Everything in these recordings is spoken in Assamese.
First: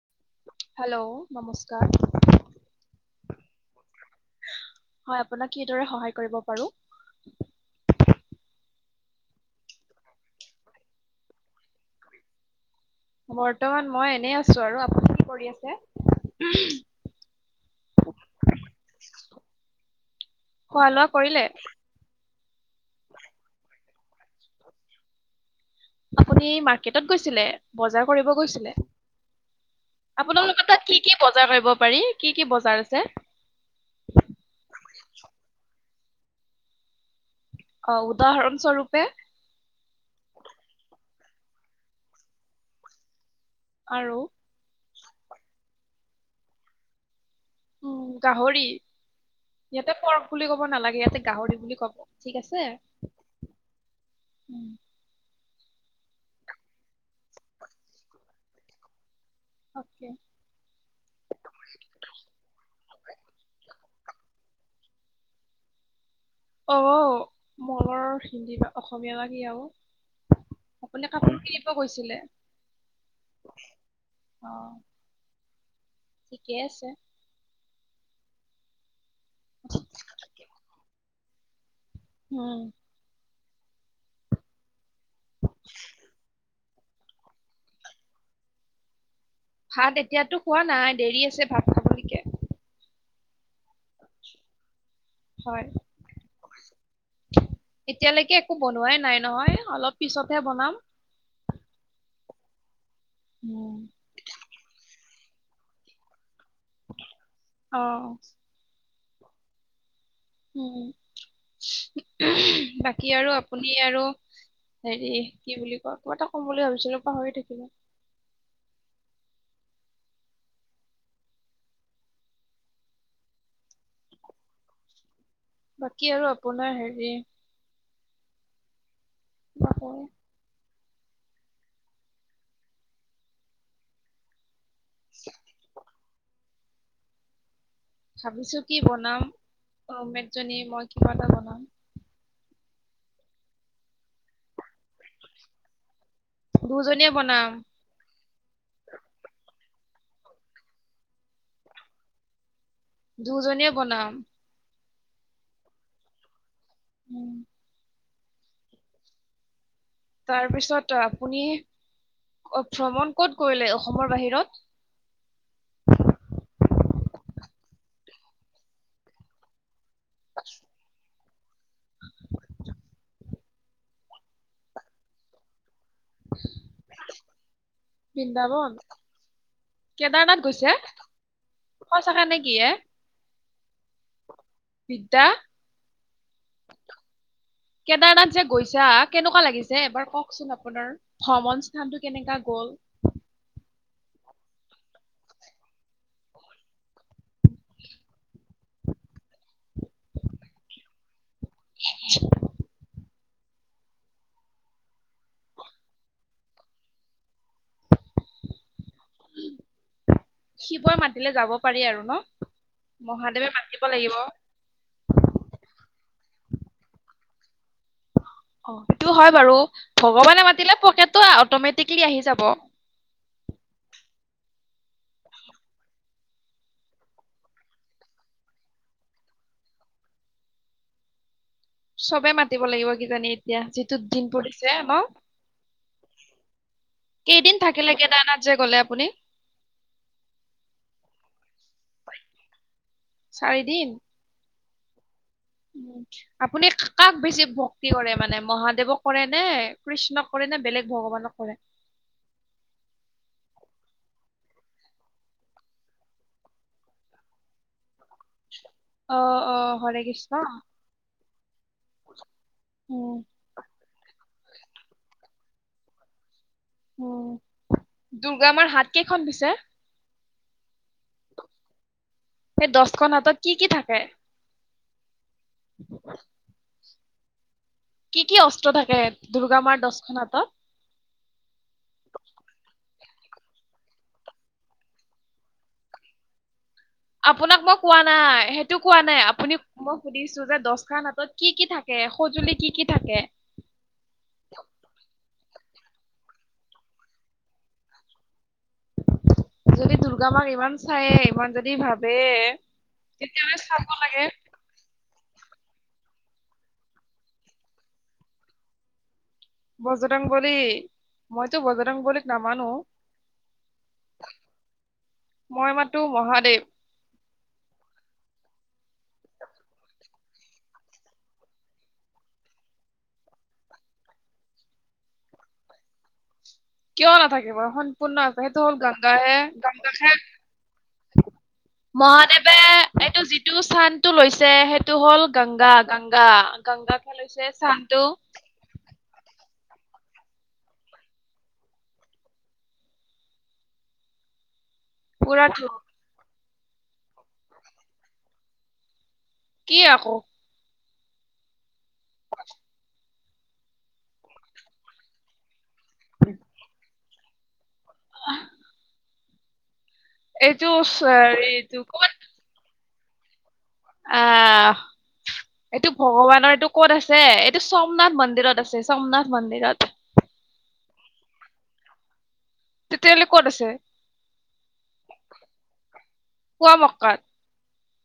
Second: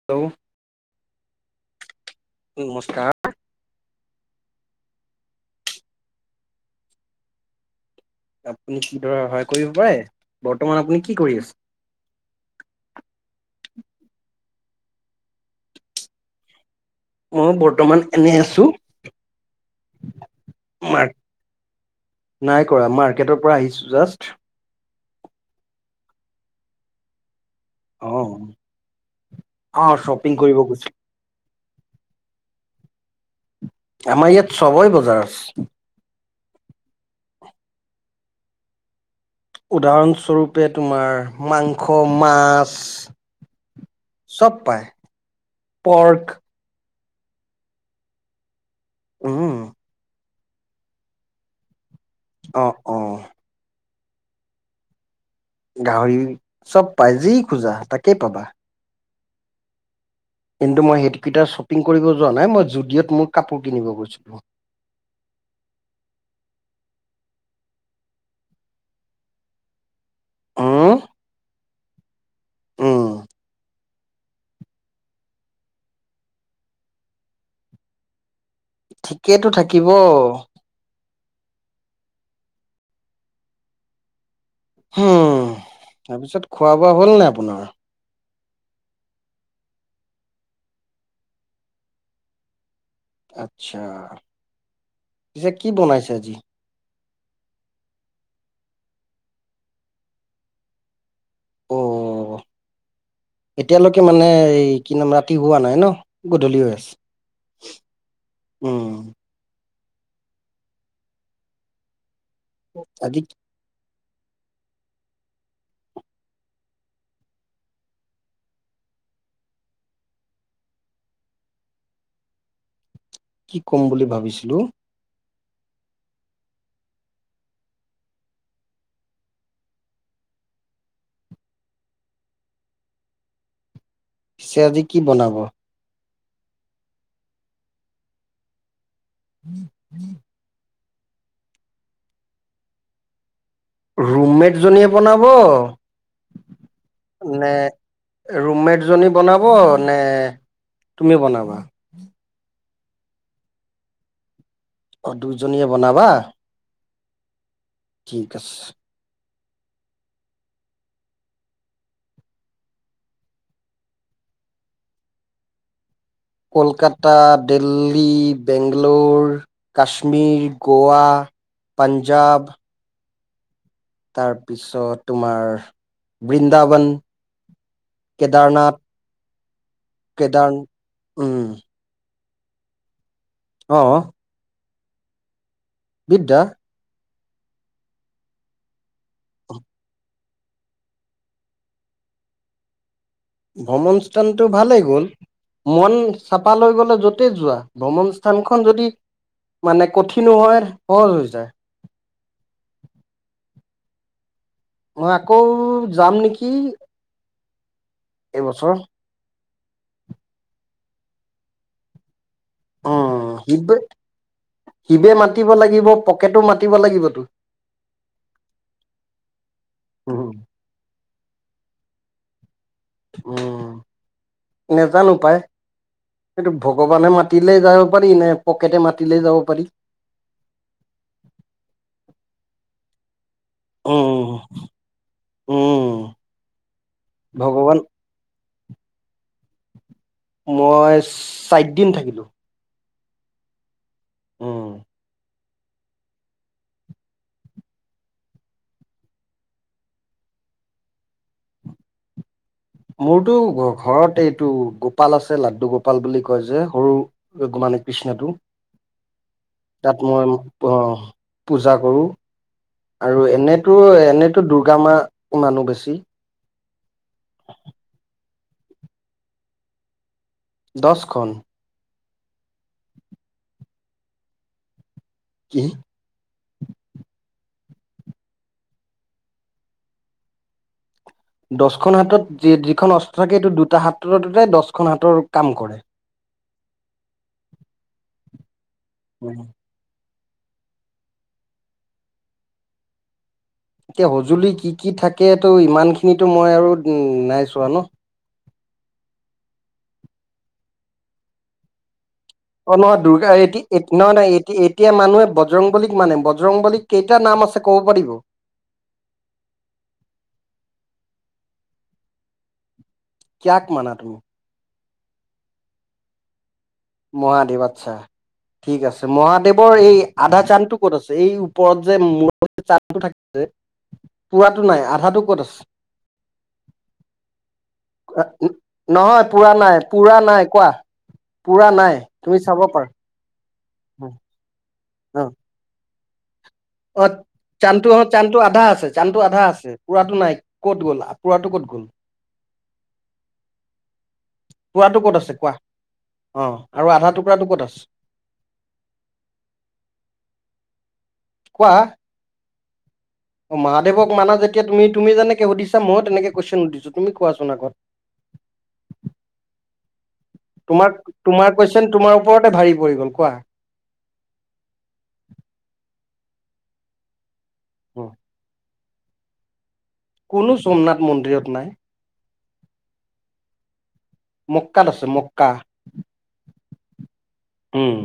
[inaudible] হেল্ল', নমস্কাৰ। নমস্কাৰ। হয়, আপোনাক কিদৰে সহায় কৰিব পাৰো? আপুনি কি দৰে সহায় কৰিব পাৰে। বৰ্তমান আপুনি কি কৰি আছে? বৰ্তমান মই এনেই আছো আৰু আপুনি কি কৰি আছে? মইয়ো বৰ্তমান এনে আছো খোৱা লোৱা মাৰ কৰিলে নাই কৰা মাৰ্কেটৰ পৰা আহিছোঁ যাষ্ট। আপুনি মাৰ্কেটত গৈছিলে বজাৰ অ কৰিব গৈছিলে। অ শ্বপিং আপালোকৰ কৰিব লোকৰ গৈছো তাত কি বজাৰ কৰিব পাৰি, কি কি বজাৰ আছে? আমাৰ ইয়াত চবৰেই বজাৰ আছে অ', উদাহৰণ স্বৰূপে উদাহৰণস্বৰূপে তোমাৰ মাংস, মাছ। আৰু চব পায় পৰ্ক। উম গাহৰি উম ইয়াতে পৰ্ক বুলি ক'ব নালাগে। ইয়াতে গাহৰি বুলি ক'ব। ঠিক অ আছে। অ উম। গাহৰি চব পাই যি খোজা তাকে পাবা। অকে। কিন্তু, মই সেইটকেইটটা শ্বপিং কৰিব যোৱা নাই মই জুডঅ'ত মোৰ কাপোৰ কিনিব গৈছিলো। অ', মলৰ হিন্দী বা অসমীয়া বা কি আৰু? উম আপুনি কাপোৰ কিনিব গৈছিলে? উম অ', ঠিকেই আছে। ঠিকেইেতো থাকিব। হয়। হম তাৰপিছত খোৱা বোৱা হ'ল নাই আপোনাৰ? ভাত এতিয়াতো খোৱা নাই দেৰি আছে ভাত খাবলৈ। আচ্ছা পিছে হয় কি বনাইছে আজি? এতিয়ালৈকে একো বনোৱাই নাই নহয় অলপ পিছতহে বনাম। অ উম এতিয়ালৈকে মানে এই কি নাম ৰাতি হোৱা নাই ন গধূলি হয় আছে। অ। উম। উম', বাকী আজি আৰু আ আপুনি আৰু হেৰি কি বুলি কয় কিবা এটা ক'ম বুলি ভাবিছিলো পাহৰি থাকিলোঁ। কি ক'ম বুলি ভাবিছিলো? বাকী আৰু আপোনাৰ হেৰি পিছে আজি কি বনাব? ভাবিছো কি বনাম, মেট জনী মই কিবা এটা বনাম। ৰুমমেট জনীয়ে বনাব দুজনীয়ে বনাম নে ৰুমমেট জনীয়ে বনাব নে তুমি বনাবা? দুজনীয়ে বনাম। অ' দুজনীয়ে বনাবা? উম। ঠিক আছে। তাৰপিছত আপুনি ভ্ৰমণ ক'ত কৰিলে অসমৰ বাহিৰত? কলকাতা, দিল্লী, বেংগালো, ৰ কাশ্মীৰ, গোৱা পাঞ্জাৱ তাৰপিছত তোমাৰ বৃন্দাবন বৃন্দাবন কেদাৰনাথ কেদাৰনাথ কেদাৰ গৈছে উম। সঁচাকে নেকি এ? অ'। বিদ্যা। বিদ্যা। কেদাৰনাথ যে গৈছা কেনেকুৱা লাগিছে এবাৰ কওঁকচোন আপোনাৰ? ভ্ৰমণস্থানটো কেনেকা গ'ল। ভ্ৰমণস্থানটো ভালেই গ'ল। মন চফা লৈ গ'লে য'তেই যোৱা ভ্ৰমণ স্থানখন যদি মানে কঠিনো হয় সহজ হৈ যায়। [inaudible] মই অকৌ যাম নেকি। এইবছৰ। শিৱই মাতিলে যাব পাৰি আৰু ন? উম মহাদেৱে শিৱে মাতিব লাগিব। শিৱে মাতিব লাগিব পকেটো মাতিব লাগিবতো। অ', সেইটো হয় বাৰু, ভগৱানে মাতিলে পকেটটো অটমেটিকেলি আহি যাব। উম, নজানো পাই। সেইটো ভগৱানে মাতিলে যাব পাৰি নে পকেটে মাতিলে যাব পাৰি। চবে মাতিব লাগিব কিজানি। দিয়া যিটোত দিন উম পৰিছে ন, উম কেইদিন ভগৱান থাকিলাগে কেদাৰনাথ যে গ'লে আপুনি? মই চাৰিদিন থাকিলোঁ। চাৰিদিন? উম। উম। আপুনি কাক বেছি ভক্তি কৰে মানে মহাদেৱক কৰে নে কৃষ্ণক কৰে নে বেলেগ ভগৱানক কৰে? মোৰতো ঘৰত এইটো গোপাল আছে লাড্ডু গোপাল বুলি কয় যে সৰু মানে কৃষ্ণটো অ অ হৰে তাত কৃষ্ণ মই আহ। পূজা কৰোঁ উম আৰু এনেতো এনেতো দুৰ্গা মা মানো বেছি। উম, দুৰ্গা মাৰ হাত কেইখন পিছে? দহখন। সেই দহখন হাতত কি কি থাকে? কি? কি কি অস্ত্ৰ থাকে দুৰ্গা মাৰ দহখন হাতত? দহখন হাতত যি যিখন অস্ত্ৰ থাকে সেইটো দুটা হাতৰ দৰে দহখন হাতৰ কাম কৰে। আপোনাক মই কোৱা নাই সেইটো কোৱা নাই উম আপুনি মই সুধিছো যে, দছটা হাটত কি কি থাকে সঁজুলি কি কি থাকে? এতিয়া সঁজুলি কি কি থাকে ত' ইমান খিনিটো মই আৰু নাইছোৱা ন। যদি দুৰ্গা মাক ইমান চাইয়ে ইমান যদি ভাবে, অ' দুৰ্গা তেতিয়াহ'লে এইটি এইট চাব নহয় লাগে নহ এইট, এতিয়া মানুহে বজৰংবলীক মানে বজৰংবলী কেইটা নাম আছে ক'ব পাৰিব? বজৰংগলী মইতো বজৰংগলীক নামানোঁ অ। কিয়াক মনা তুমি? মই মাতো মহাদেৱ। মহাদেৱ আচ্ছা ঠিক আছে মহাদেৱৰ এই - আধা চান্টো ক'ত আছে এই ওপৰত যে মূৰত চানটো থাকে যে। পোৱাটো নাই আধাটো ক'ত আছে। কিয় নাথাকে বাৰু সম্পূৰ্ণ আছে সেইটো হ'ল গংগা নহয় হে পুৰা নাই গংগা পুৰা নাই কোৱা পুৰা নাই - তুমি মহাদেৱে চাব পাৰা এইটো যিত। যিটো স্থানতটো সেইটো অ হ'ল গংগা গংগা। গংগাকে অ' লৈছে চানটো হ স্থানটো চানটো আধা আছে। চানতটো আধা আছে পুৰাতো নাই। ফুৰাটো ক'ত গ'ল পুৰাতটো ক'ত গ'ল। পোৱাটো ক'ত আছে কোৱা, পুৰাটো অ' আৰু আধা টুকুৰাটো ক'ত আছে। কি আকৌ'। কোৱা, শুনাচোন। অ' মহাদেৱক মানা যেতিয়া তুমি তুমি যেনেকে সুধিছা মই তেনেকে কুয়েশ্যন সুধিছো তুমি কোৱাচোন আগত। আহ'। তোমাক হেৰি তোমাৰ এইটো কুৱেশয়ন ক'ত তোমাৰ ওপৰতে ভাৰি পৰি গ'ল কোৱা? আহ' এইটো ভগৱানৰ এইটো ক'ত আছে এই। টো সোমনাথ মন্দিৰত আছে সোমনাথ মন্দিৰত। কোনো সোমনাথ মন্দিৰত নাই। তেতিয়াহ'লে ক'ত আছে? মক্কাাত আছে মক্কা। পুৱা মক্কাত। উম'।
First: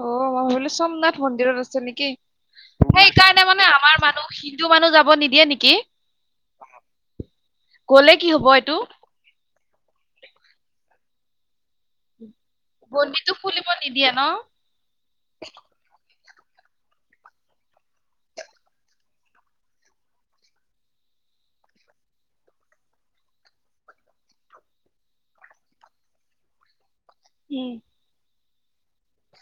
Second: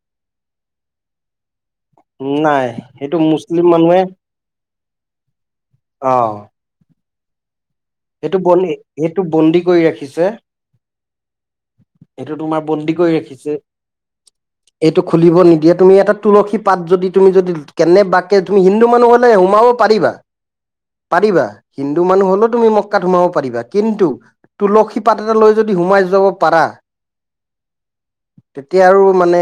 অ' মই ভাবিলোঁ সোমনাথ মন্দিৰত আছে নেকি নাই সেইটো সেইকাৰণে মুছলিম মানে আমাৰ মানুহে মানুহখিনি- টো মানুহ যাব নিদিয়ে নেকি? অঁ গ'লে কি সেইটো হব বন্দী, এইটো সেইটো বন্দী কৰি ৰাখিছে এইটো তোমাৰ- বন্দী কৰি বন্দীটো ৰাখিছে। খুলিব নিদিয়ে ন এইটো খুলিব নিদিয়ে তুমি এটা তুলসী পাত যদি তুমি যদি কেনে বাকে তুমি হিন্দু মানুহ হলে সোমাও। পাৰিবা, পাৰিবা হিন্দু মানুহ হলেও তুমি ম- মক্কাত সোমাব পাৰিবা, কিন্তু তুলসী পাত এটা লৈ যদি সোমাই যাব পাৰা, উম' তেতিয়া আৰু মানে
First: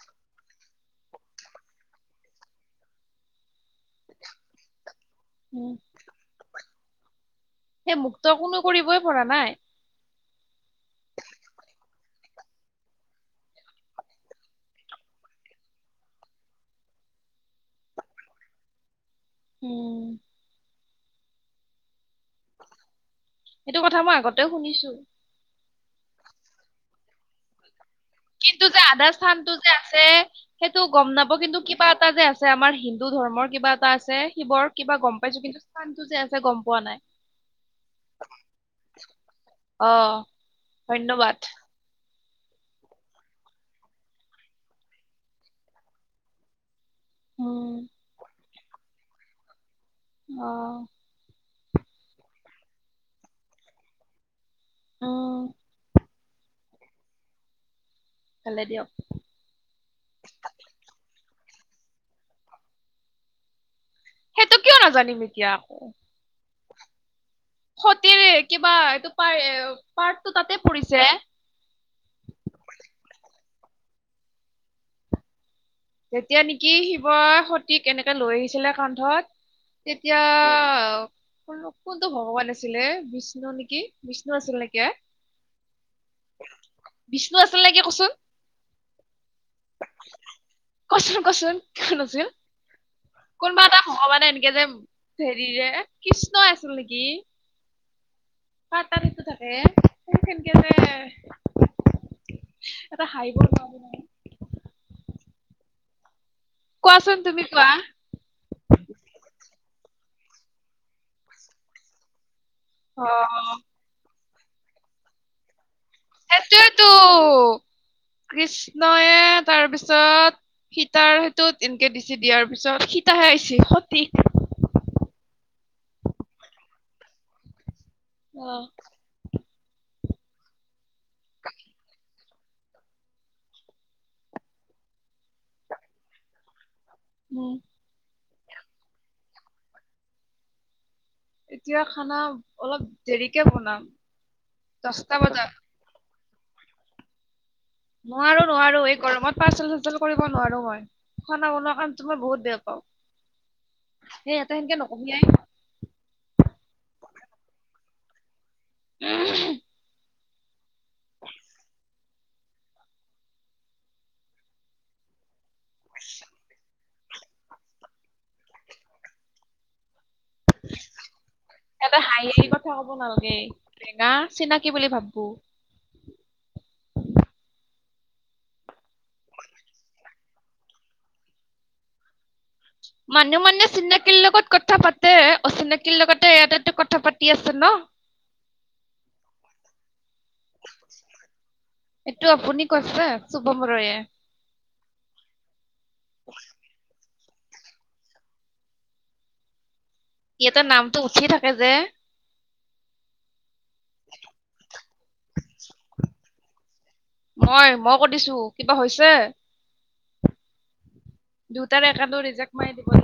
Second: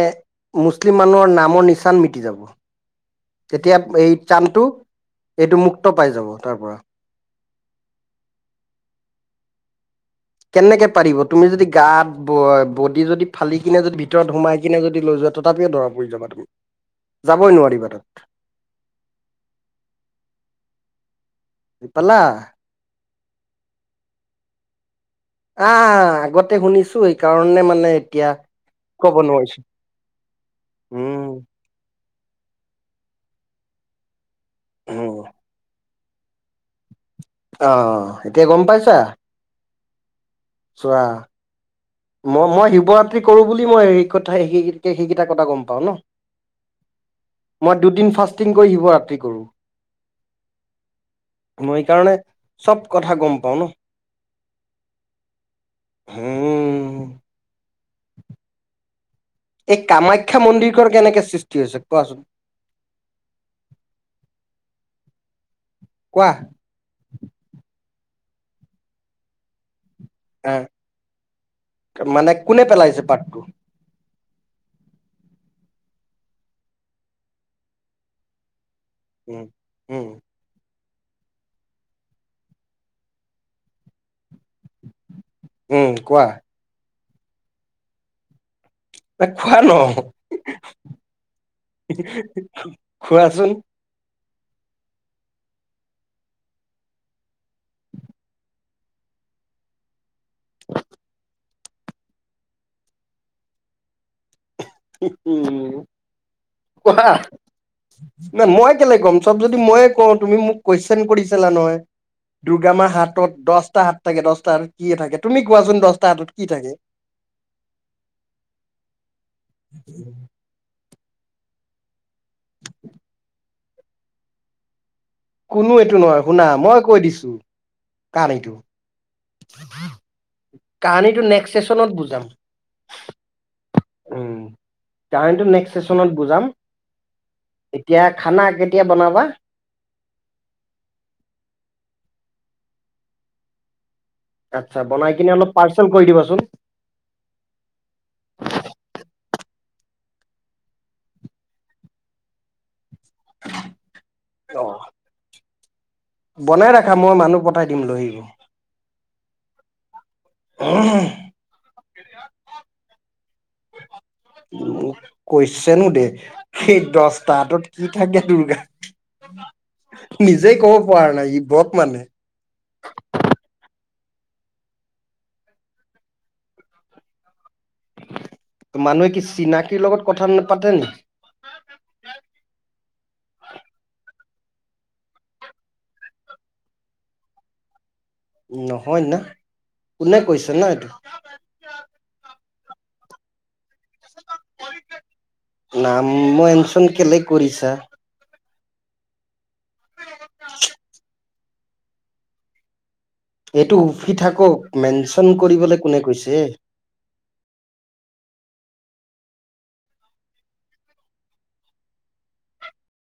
মুছলিম মানুহৰ নামৰ নিচান মিটি যাব। তেতিয়া এই চানটো এইটো উম মুক্ত পাই যাব তাৰ পৰা- সেই মুক্ত কোনোও কৰিবই পৰা নাই। কেনেকে পাৰিব তুমি যদি গাত ব বডি যদি ফালি কিনে যদি ভিতৰত সোমাই কিনে যদি লৈ যোৱা। তথাপিও ধৰা পৰি যাবা তুমি যাবই নোৱাৰিবা তাত। উম'। গম পালা। সেইটো কথা মই আগতেও শুনিছো। আহ আগতে শুনিছো এইকাৰণে মানে। এতিয়া কিন্তু যে আদা কব স্থান টো নোৱাৰিছো যে আছে সেইটো গম উম নাব কিন্তু কিবা এটা যে আছে। যে আমাৰ হিন্দু ধৰ্মৰ এটা আছে শিৱৰ কিবা গম উম পাইছো কিন্তু স্থানটো যে আছে গম পোৱা নাই। অ', এতিয়া গম পাইছা অ চোৱা। ধন্যবাদ মই শিৱৰাত্ৰি কৰোঁ বুলি মই স-সেইকেইটা কথা কথা গম পাওঁ ন। উম মই দুদিন ফাষ্টিং কৰি শিৱৰাতি কৰো। অ'। মই এইকাৰণে চব কথা গম পাওঁ ন। অ'। হম। ভালে দিয়ক। এই কামাখ্যা মন্দিৰখন কেনেকে সৃষ্টি হৈছে কোৱাচোন। সেইটো কিয় নাজানিম এতিয়া আকৌ। কোৱা। সতিৰ কিবা এইটো পাৰ পাৰ্টটো তাতে পৰিছে। মানে কোনে পেলাইছে পাতটো। তেতিয়া নেকি শিৱ সতিক এনেকে লৈ আহিছিলে কাণ উম ধত উম তেতিয়া। মোক কোনটো ভগৱান আছিলে বিষ্ণু নেকি বিষ্ণু আছিল নেকি এ। উম কোৱা। বিষ্ণু আছিল নেকি কচোন। এ কোৱা ন। কচোন কচোন কোন আছিল। উ। কোনোবা এটা ভগৱানে এনেকে যে হেৰিৰে কৃষ্ণই আছিল নেকি। পটানটো থাকে সেনকে যে এটা হাইিব নোৱাৰো। উম কোৱা। কোৱাচোন তুমি কোৱা ন মই কেলে কম চব যদি কও তুমি মোক কুৱেশন কৰিছিলা নহয়। দুৰ্গা মাহ অ হাতত দহটা হাত থাকে দহটা হাতত কি থাকে তুমি কোৱাচোন দহটা হাত কৃষ্ণয়ে তাৰ পিছত। সীতাৰ সেইো তেনকে দিছে দিয়াৰ পিছত সীতাহে আহছে সতিক। কোনো এইটো নহয় শুনা মই কৈ দিছো কাৰেক্ট।। অ কাহানীটো নেক্সট চেচনত বুজাম। উম তাৰিতো চেচনত বুজাম। উম। এতিয়া খানা কেতিয়া বনাবা। এতিয়া খানা অলপ দেৰিকে বনাম। আচ্ছা দহটা বনাই কিনে বজাত অলপ পাৰ্চেল কৰি দিবাচোন। নোৱাৰো নোৱাৰো এই গৰমত পাচল চাচল কৰিব নোৱাৰো মই। খানা বনোৱা কামটো মই বহুত বেয়া পাও সেইয়া অ সেনকে নকমিয়াই। বনাই ৰাখা মই মানুহ পঠাই দিম লৈ আহিব। উম। [unintelligible] উ কৈ চনো দে সেই দহটা হাতত কি থাকে দুৰ্গাৰ। নিজেই ক'ব পৰা নাই ই বত মানে। নালাগে চিনিকি বুলি ভাবো ত মানুহে কি চিনাকীৰ লগত কথা নাপাতে নেকি? মানুহ মানে চিনাকীৰ লগত কথা পাতে অচিনাকিৰ লগতে ইয়াতেতো কথা পাতি আছে ন [inaudible] নহয় না কোনে কৈছে না এইটো আপুনি কৈছে শুভম ৰয়ে নাম মেনচন কেলে কৰিছা। ইয়াতে নামটো উঠি থাকে যে এইটো উঠি থাকক মেনচন কৰিবলৈ কোনে কৈছে? মই মই কৈৰিছো কিবা হৈছে? দেউতাৰ একাউণ্ ৰিজেক্ট মাৰি দিব।